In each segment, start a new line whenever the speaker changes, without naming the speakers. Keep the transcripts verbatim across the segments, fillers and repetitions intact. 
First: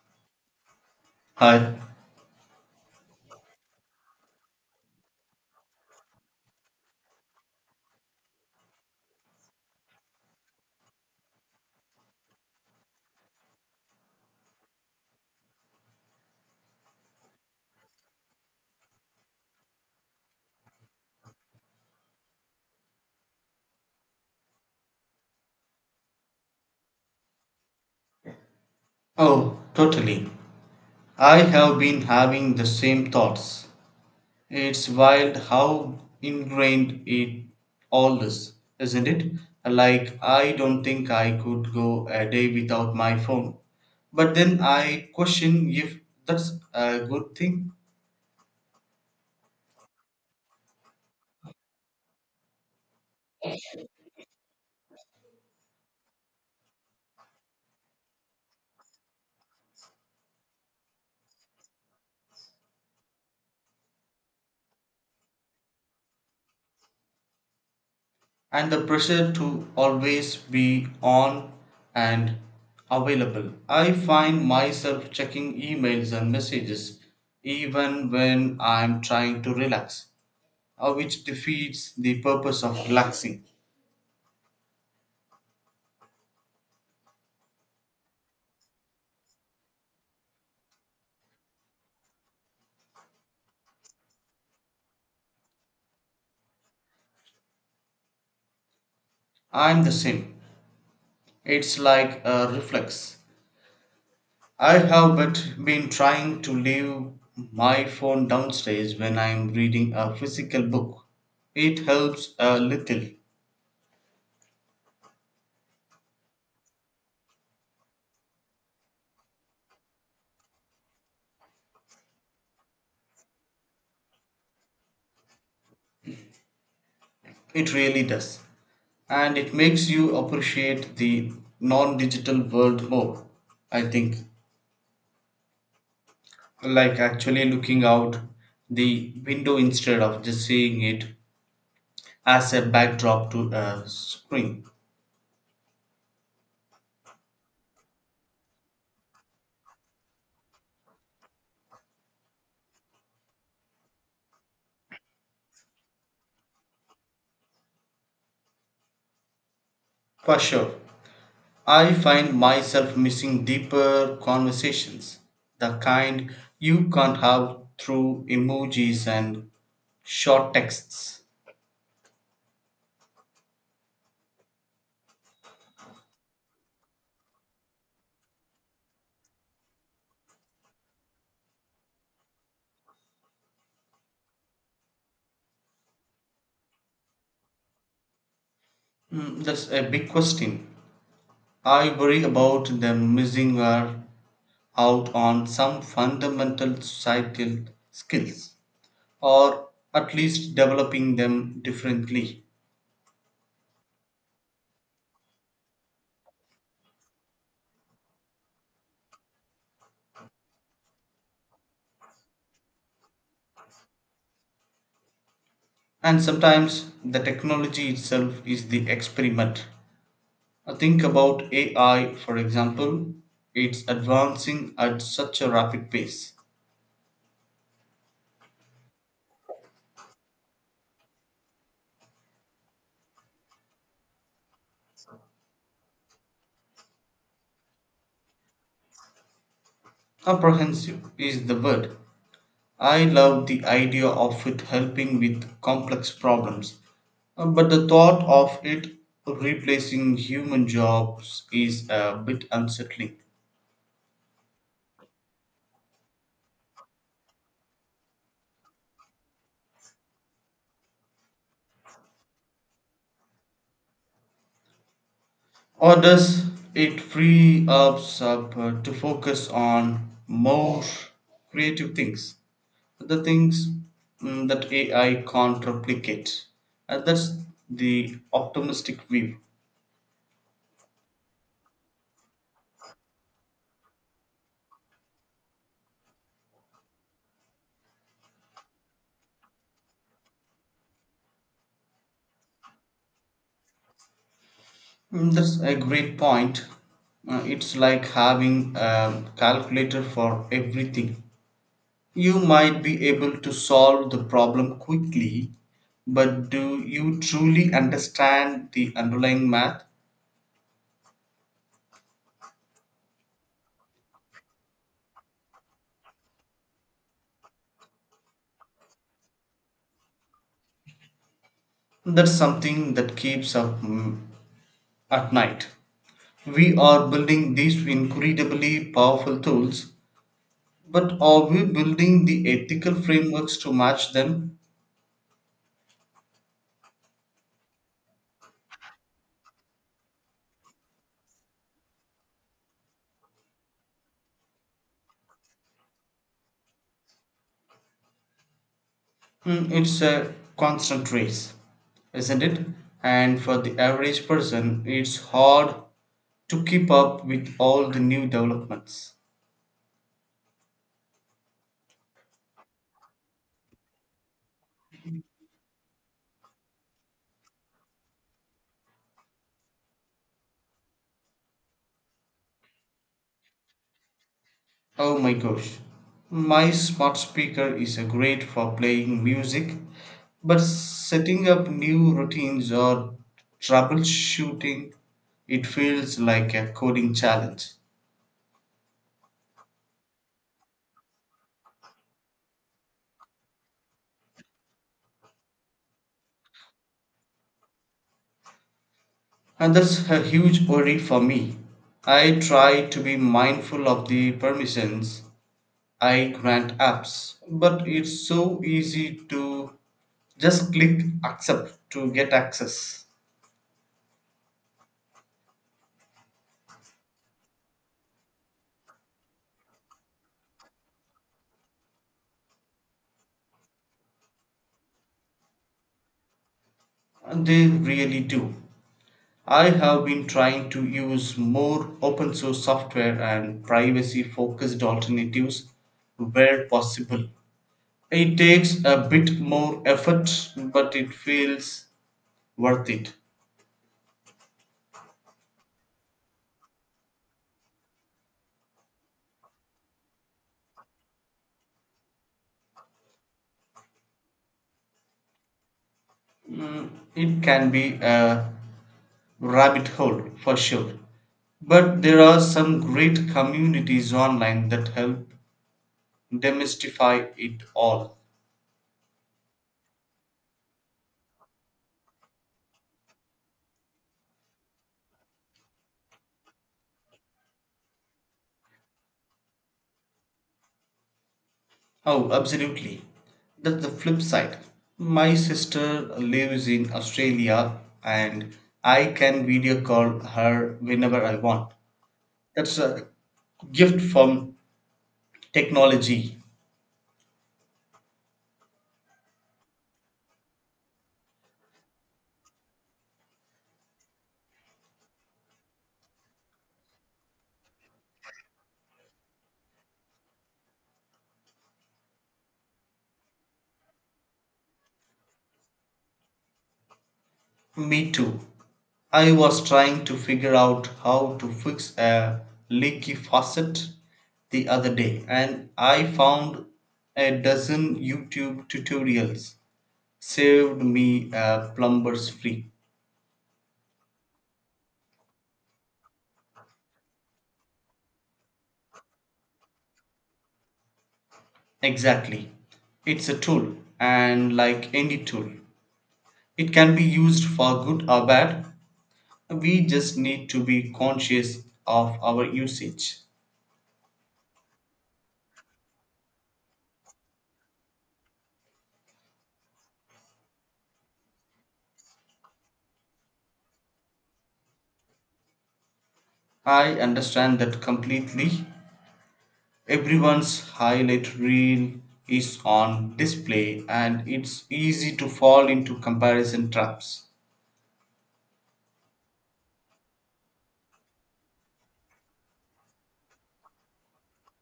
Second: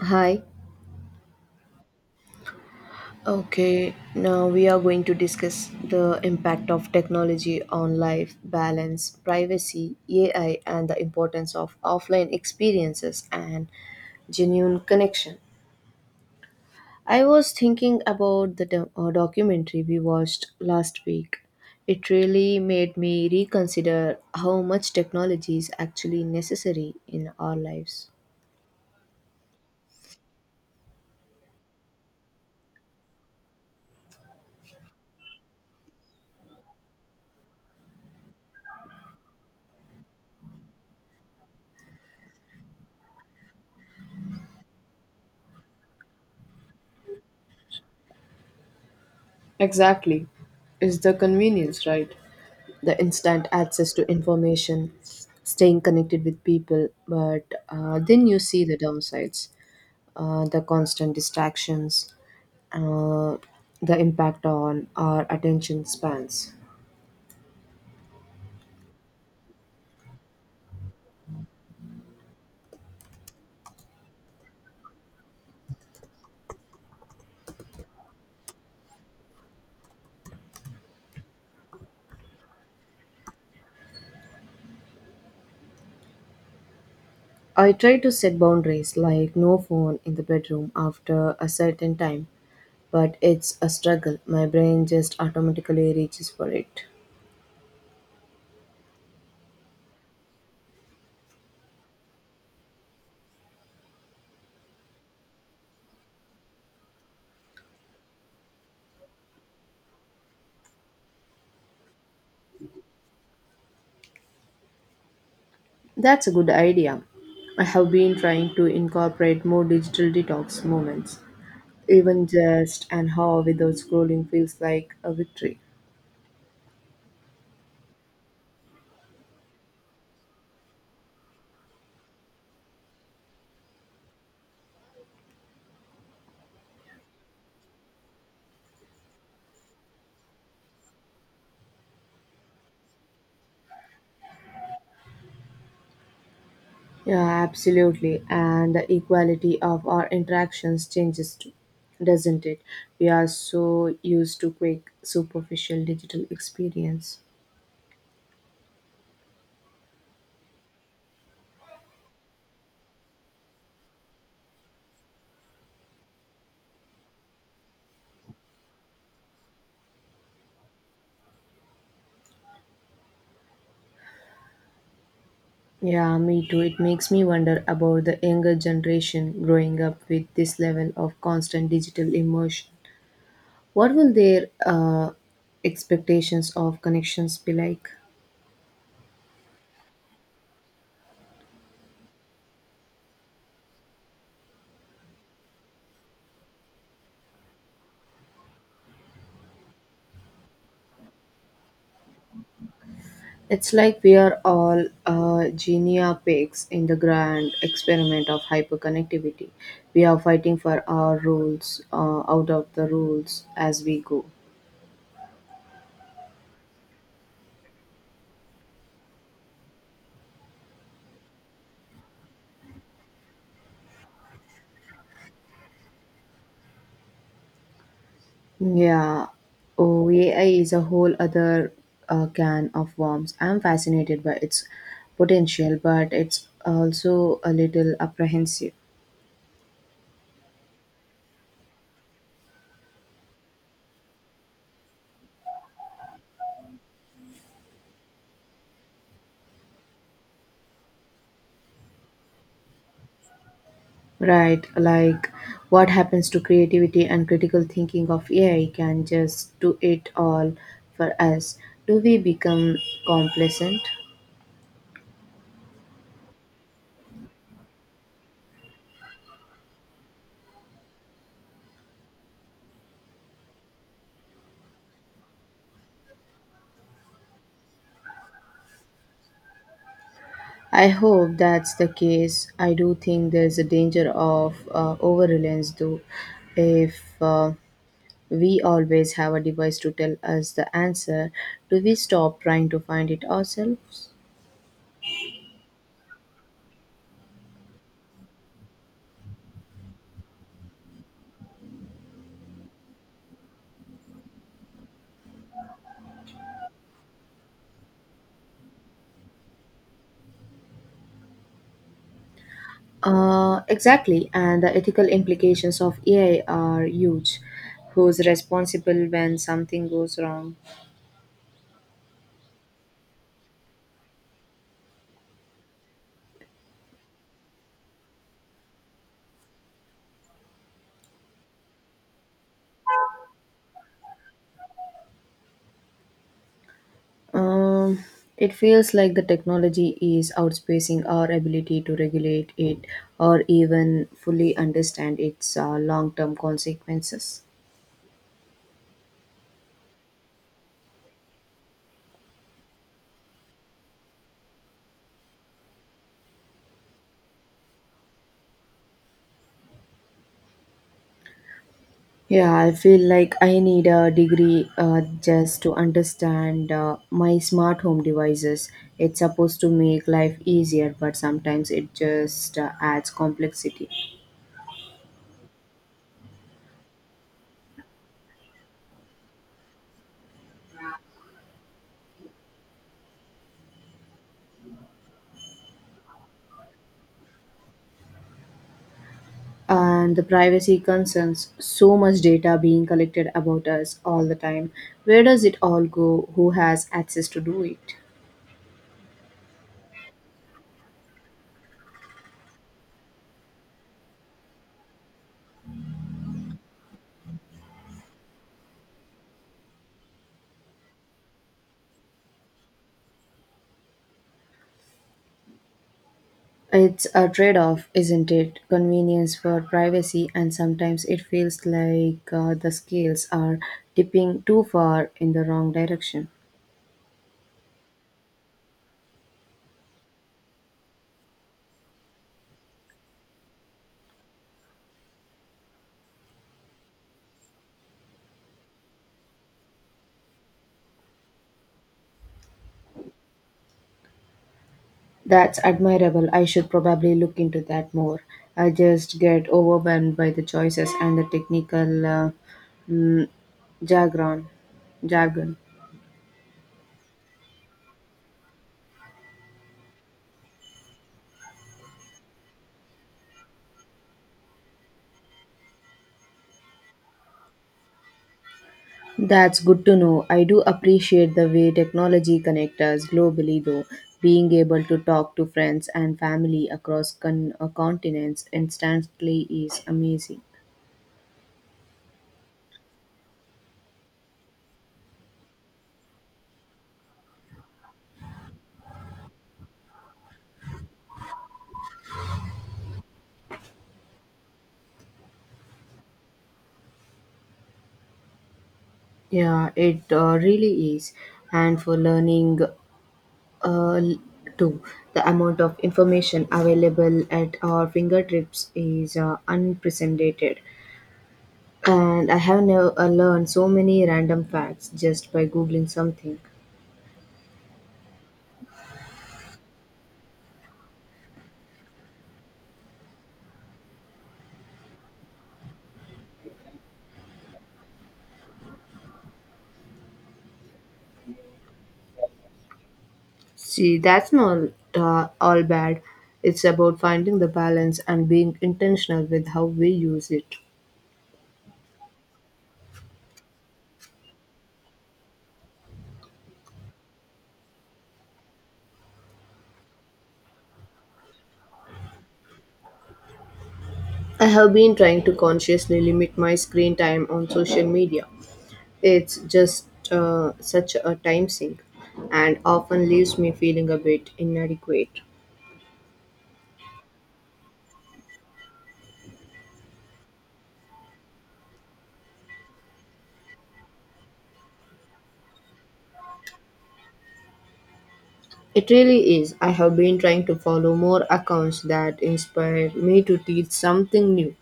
Hi.
I
Okay, now we are going to discuss the impact of technology on life, balance, privacy, A I, and the importance of offline experiences and genuine connection. I was thinking about the do- uh, documentary we watched last week. It really made me reconsider how much technology is actually necessary in our lives.
oh, totally. I have been having the same thoughts. It's wild how ingrained it all is, isn't it? Like, I don't think I could go a day without my phone. But then I question if that's a good thing.
Exactly. It's the convenience, right? The instant access to information, staying connected with people. But uh, then you see the downsides, uh, the constant distractions, uh, the impact on our attention spans.
And the pressure to always be on and available. I find myself checking emails and messages even when I'm trying to relax, uh, which defeats the purpose of relaxing.
I try to set boundaries like no phone in the bedroom after a certain time, but it's a struggle. My brain just automatically reaches for it.
I'm the same. It's like a reflex. I have but been trying to leave my phone downstairs when I'm reading a physical book. It helps a little.
That's a good idea. I have been trying to incorporate more digital detox moments. Even just an hour without scrolling feels like a victory.
It really does. And it makes you appreciate the non-digital world more, I think, like actually looking out the window instead of just seeing it as a backdrop to a screen.
Yeah, absolutely. And the equality of our interactions changes too, doesn't it? We are so used to quick, superficial digital experience.
For sure, I find myself missing deeper conversations, the kind you can't have through emojis and short texts.
Yeah, me too. It makes me wonder about the younger generation growing up with this level of constant digital immersion. What will their uh, expectations of connections be like?
Mm, that's a big question. I worry about them missing are out on some fundamental societal skills, or at least developing them differently.
It's like we are all uh, genia pigs in the grand experiment of hyperconnectivity. We are fighting for our rules, uh, out of the rules as we go.
And sometimes the technology itself is the experiment. I think about A I, for example, it's advancing at such a rapid pace.
Yeah, oh, A I is a whole other uh, can of worms. I'm fascinated by its potential, but it's also a little apprehensive.
Comprehensive is the word. I love the idea of it helping with complex problems, uh, but the thought of it replacing human jobs is a bit unsettling.
Right, like what happens to creativity and critical thinking of A I can just do it all for us. Do we become complacent?
Or does it free us up uh, to focus on more creative things? The things, mm, that A I can't replicate. And that's the optimistic view.
I hope that's the case. I do think there's a danger of uh, over reliance, though. If uh, we always have a device to tell us the answer, do we stop trying to find it ourselves?
Mm, that's a great point. Uh, It's like having a calculator for everything. You might be able to solve the problem quickly, but do you truly understand the underlying math?
Uh, exactly, and the ethical implications of A I are huge. Who's responsible when something goes wrong?
That's something that keeps up, mm, at night. We are building these incredibly powerful tools, but are we building the ethical frameworks to match them?
Um, it feels like the technology is outspacing our ability to regulate it or even fully understand its uh, long term consequences.
Mm, it's a constant race, isn't it? And for the average person, it's hard to keep up with all the new developments.
Yeah, I feel like I need a degree uh, just to understand uh, my smart home devices. It's supposed to make life easier, but sometimes it just uh, adds complexity.
Oh my gosh, my smart speaker is a great for playing music, but setting up new routines or troubleshooting, it feels like a coding challenge.
And the privacy concerns, so much data being collected about us all the time. Where does it all go? Who has access to do it?
And that's a huge worry for me. I try to be mindful of the permissions I grant apps, but it's so easy to just click accept to get access.
It's a trade-off, isn't it? Convenience for privacy, and sometimes it feels like uh, the scales are tipping too far in the wrong direction.
And they really do. I have been trying to use more open source software and privacy focused alternatives where possible. It takes a bit more effort, but it feels worth it.
That's admirable. I should probably look into that more. I just get overwhelmed by the choices and the technical uh, mm, jargon jargon
Mm, it can be a rabbit hole for sure. But there are some great communities online that help demystify it all.
That's good to know. I do appreciate the way technology connects us globally, though. Being able to talk to friends and family across con- uh, continents instantly is amazing.
Oh, absolutely. That's the flip side. My sister lives in Australia and I can video call her whenever I want. That's a gift from technology.
Yeah, it uh, really is. And for learning, uh, too, the amount of information available at our fingertips is uh, unprecedented. And I have never uh, learned so many random facts just by googling something.
Me too. I was trying to figure out how to fix a leaky faucet the other day and I found a dozen YouTube tutorials. Saved me a plumber's fee.
See, that's not uh, all bad. It's about finding the balance and being intentional with how we use it.
Exactly. It's a tool, and like any tool, it can be used for good or bad. We just need to be conscious of our usage.
I have been trying to consciously limit my screen time on social media. It's just uh, such a time sink and often leaves me feeling a bit inadequate.
I understand that completely. Everyone's highlight reel is on display and it's easy to fall into comparison traps.
It really is. I have been trying to follow more accounts that inspire me to teach something new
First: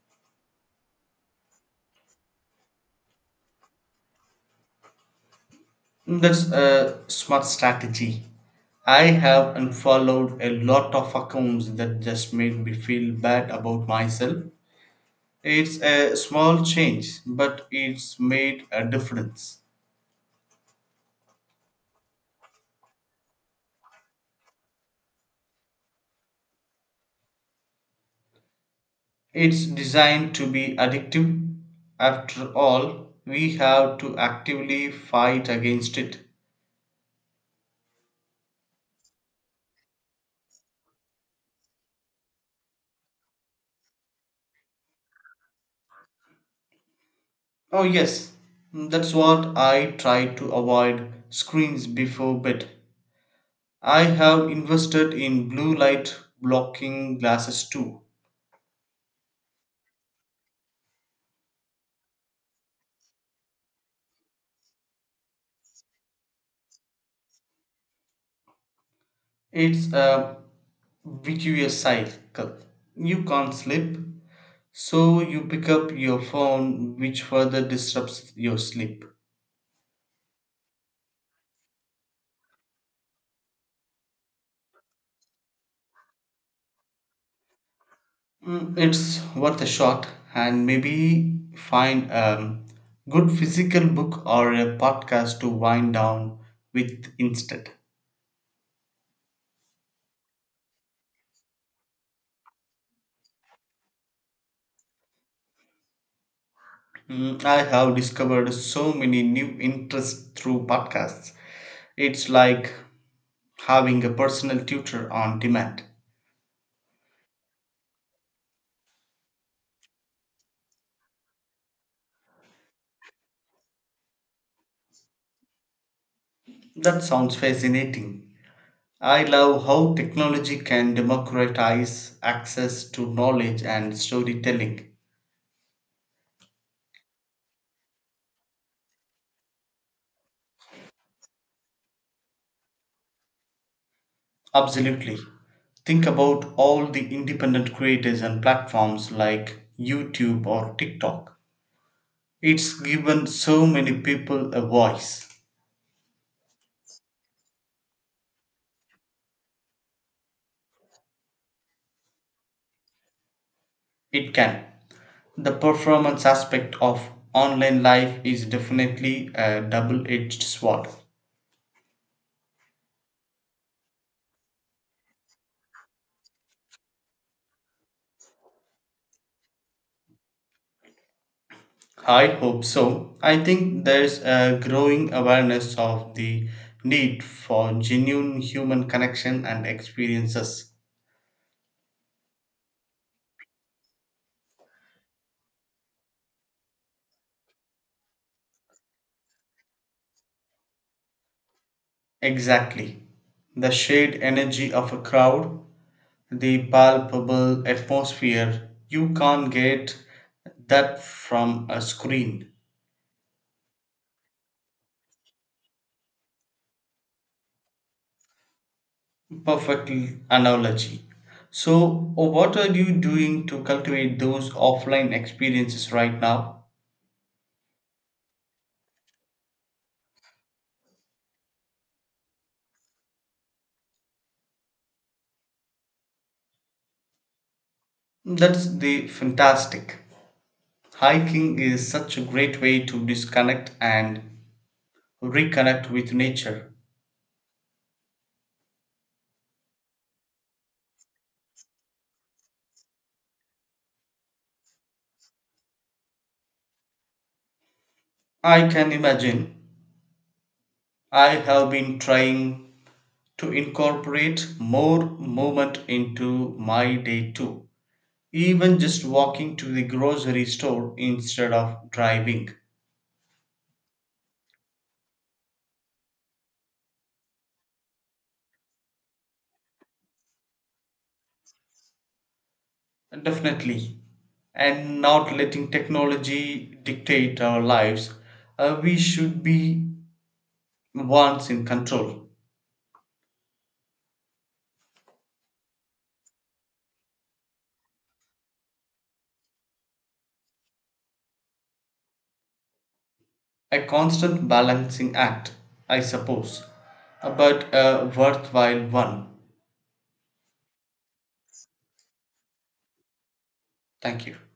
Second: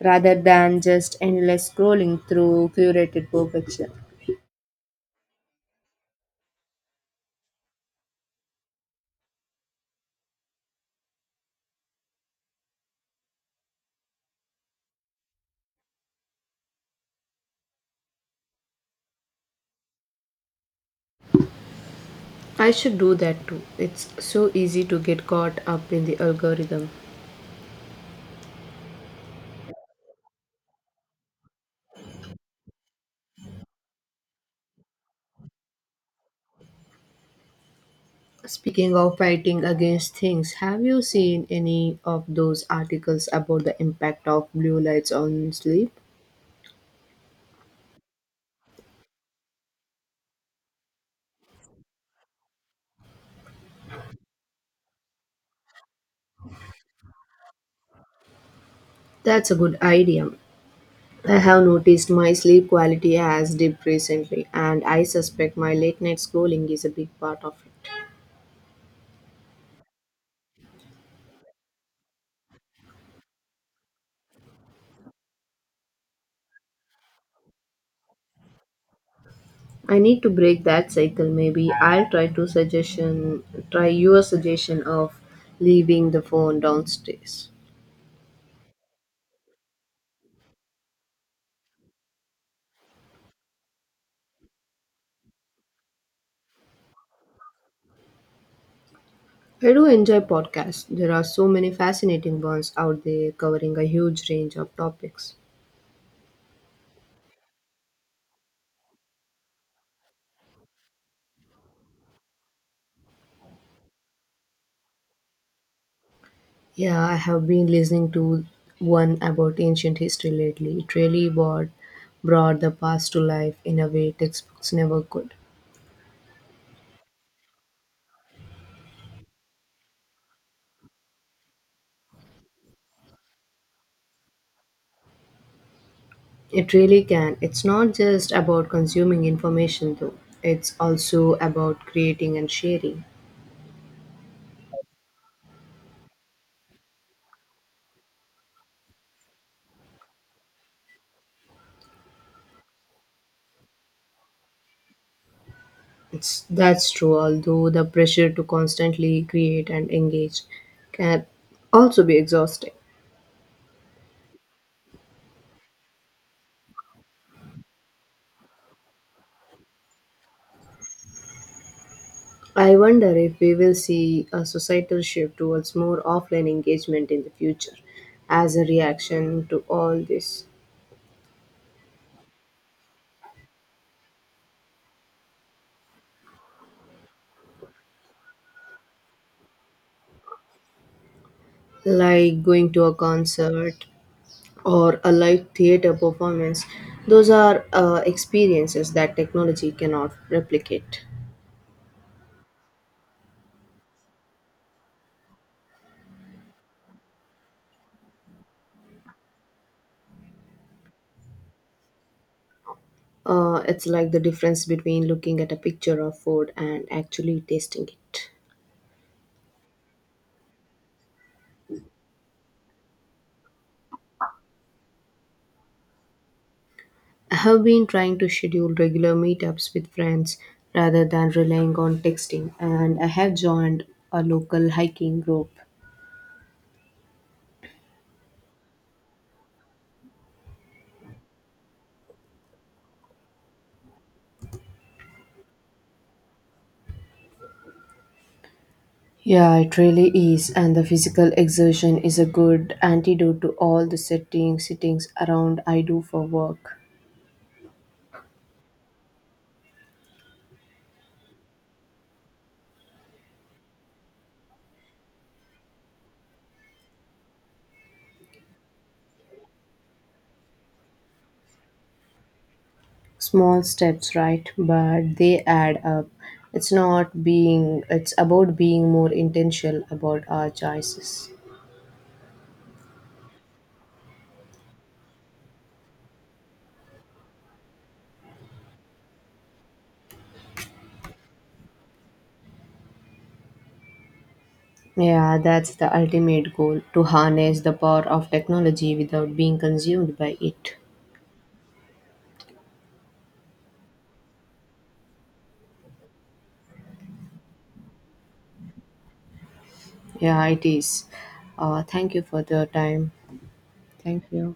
rather than just endless scrolling through curated perfection.
That's a smart strategy. I have unfollowed a lot of accounts that just made me feel bad about myself. It's a small change, but it's made a difference.
I should do that too. It's so easy to get caught up in the algorithm.
It's designed to be addictive. After all, we have to actively fight against it.
Speaking of fighting against things, have you seen any of those articles about the impact of blue lights on sleep?
Oh, yes, that's what I try to avoid screens before bed. I have invested in blue light blocking glasses too.
That's a good idea. I have noticed my sleep quality has dipped recently, and I suspect my late night scrolling is a big part of it.
It's a vicious cycle. You can't sleep, so you pick up your phone, which further disrupts your sleep.
I need to break that cycle. Maybe I'll try to suggestion try your suggestion of leaving the phone downstairs.
Mm, it's worth a shot, and maybe find a good physical book or a podcast to wind down with instead.
I do enjoy podcasts. There are so many fascinating ones out there covering a huge range of topics.
Mm, I have discovered so many new interests through podcasts. It's like having a personal tutor on demand.
Yeah, I have been listening to one about ancient history lately. It really brought, brought the past to life in a way textbooks never could.
That sounds fascinating. I love how technology can democratize access to knowledge and storytelling.
It really can. It's not just about consuming information though. It's also about creating and sharing.
Absolutely. Think about all the independent creators and platforms like YouTube or TikTok. It's given so many people a voice.
It's That's true, although the pressure to constantly create and engage can also be exhausting.
It can. The performance aspect of online life is definitely a double edged sword.
I wonder if we will see a societal shift towards more offline engagement in the future as a reaction to all this,
I hope so. I think there's a growing awareness of the need for genuine human connection and experiences.
like going to a concert or a live theater performance. Those are uh, experiences that technology cannot replicate.
Exactly. The shared energy of a crowd, the palpable atmosphere, you can't get that from a screen.
Uh, it's like the difference between looking at a picture of food and actually tasting it.
Perfect analogy. So, uh, what are you doing to cultivate those offline experiences right now?
I have been trying to schedule regular meetups with friends rather than relying on texting, and I have joined a local hiking group.
That's the fantastic. Hiking is such a great way to disconnect and reconnect with nature.
Yeah, it really is. And the physical exertion is a good antidote to all the sitting, sittings around I do for work.
I can imagine I have been trying to incorporate more movement into my day too, even just walking to the grocery store instead of driving.
Small steps, right? But they add up. It's not being, It's about being more intentional about our choices.
Definitely. And not letting technology dictate our lives, uh, we should be once in control.
Yeah, that's the ultimate goal, to harness the power of technology without being consumed by it.
A constant balancing act, I suppose, uh, but a worthwhile one.
Yeah, it is. Uh, thank you for your time. Thank
Thank you.
you.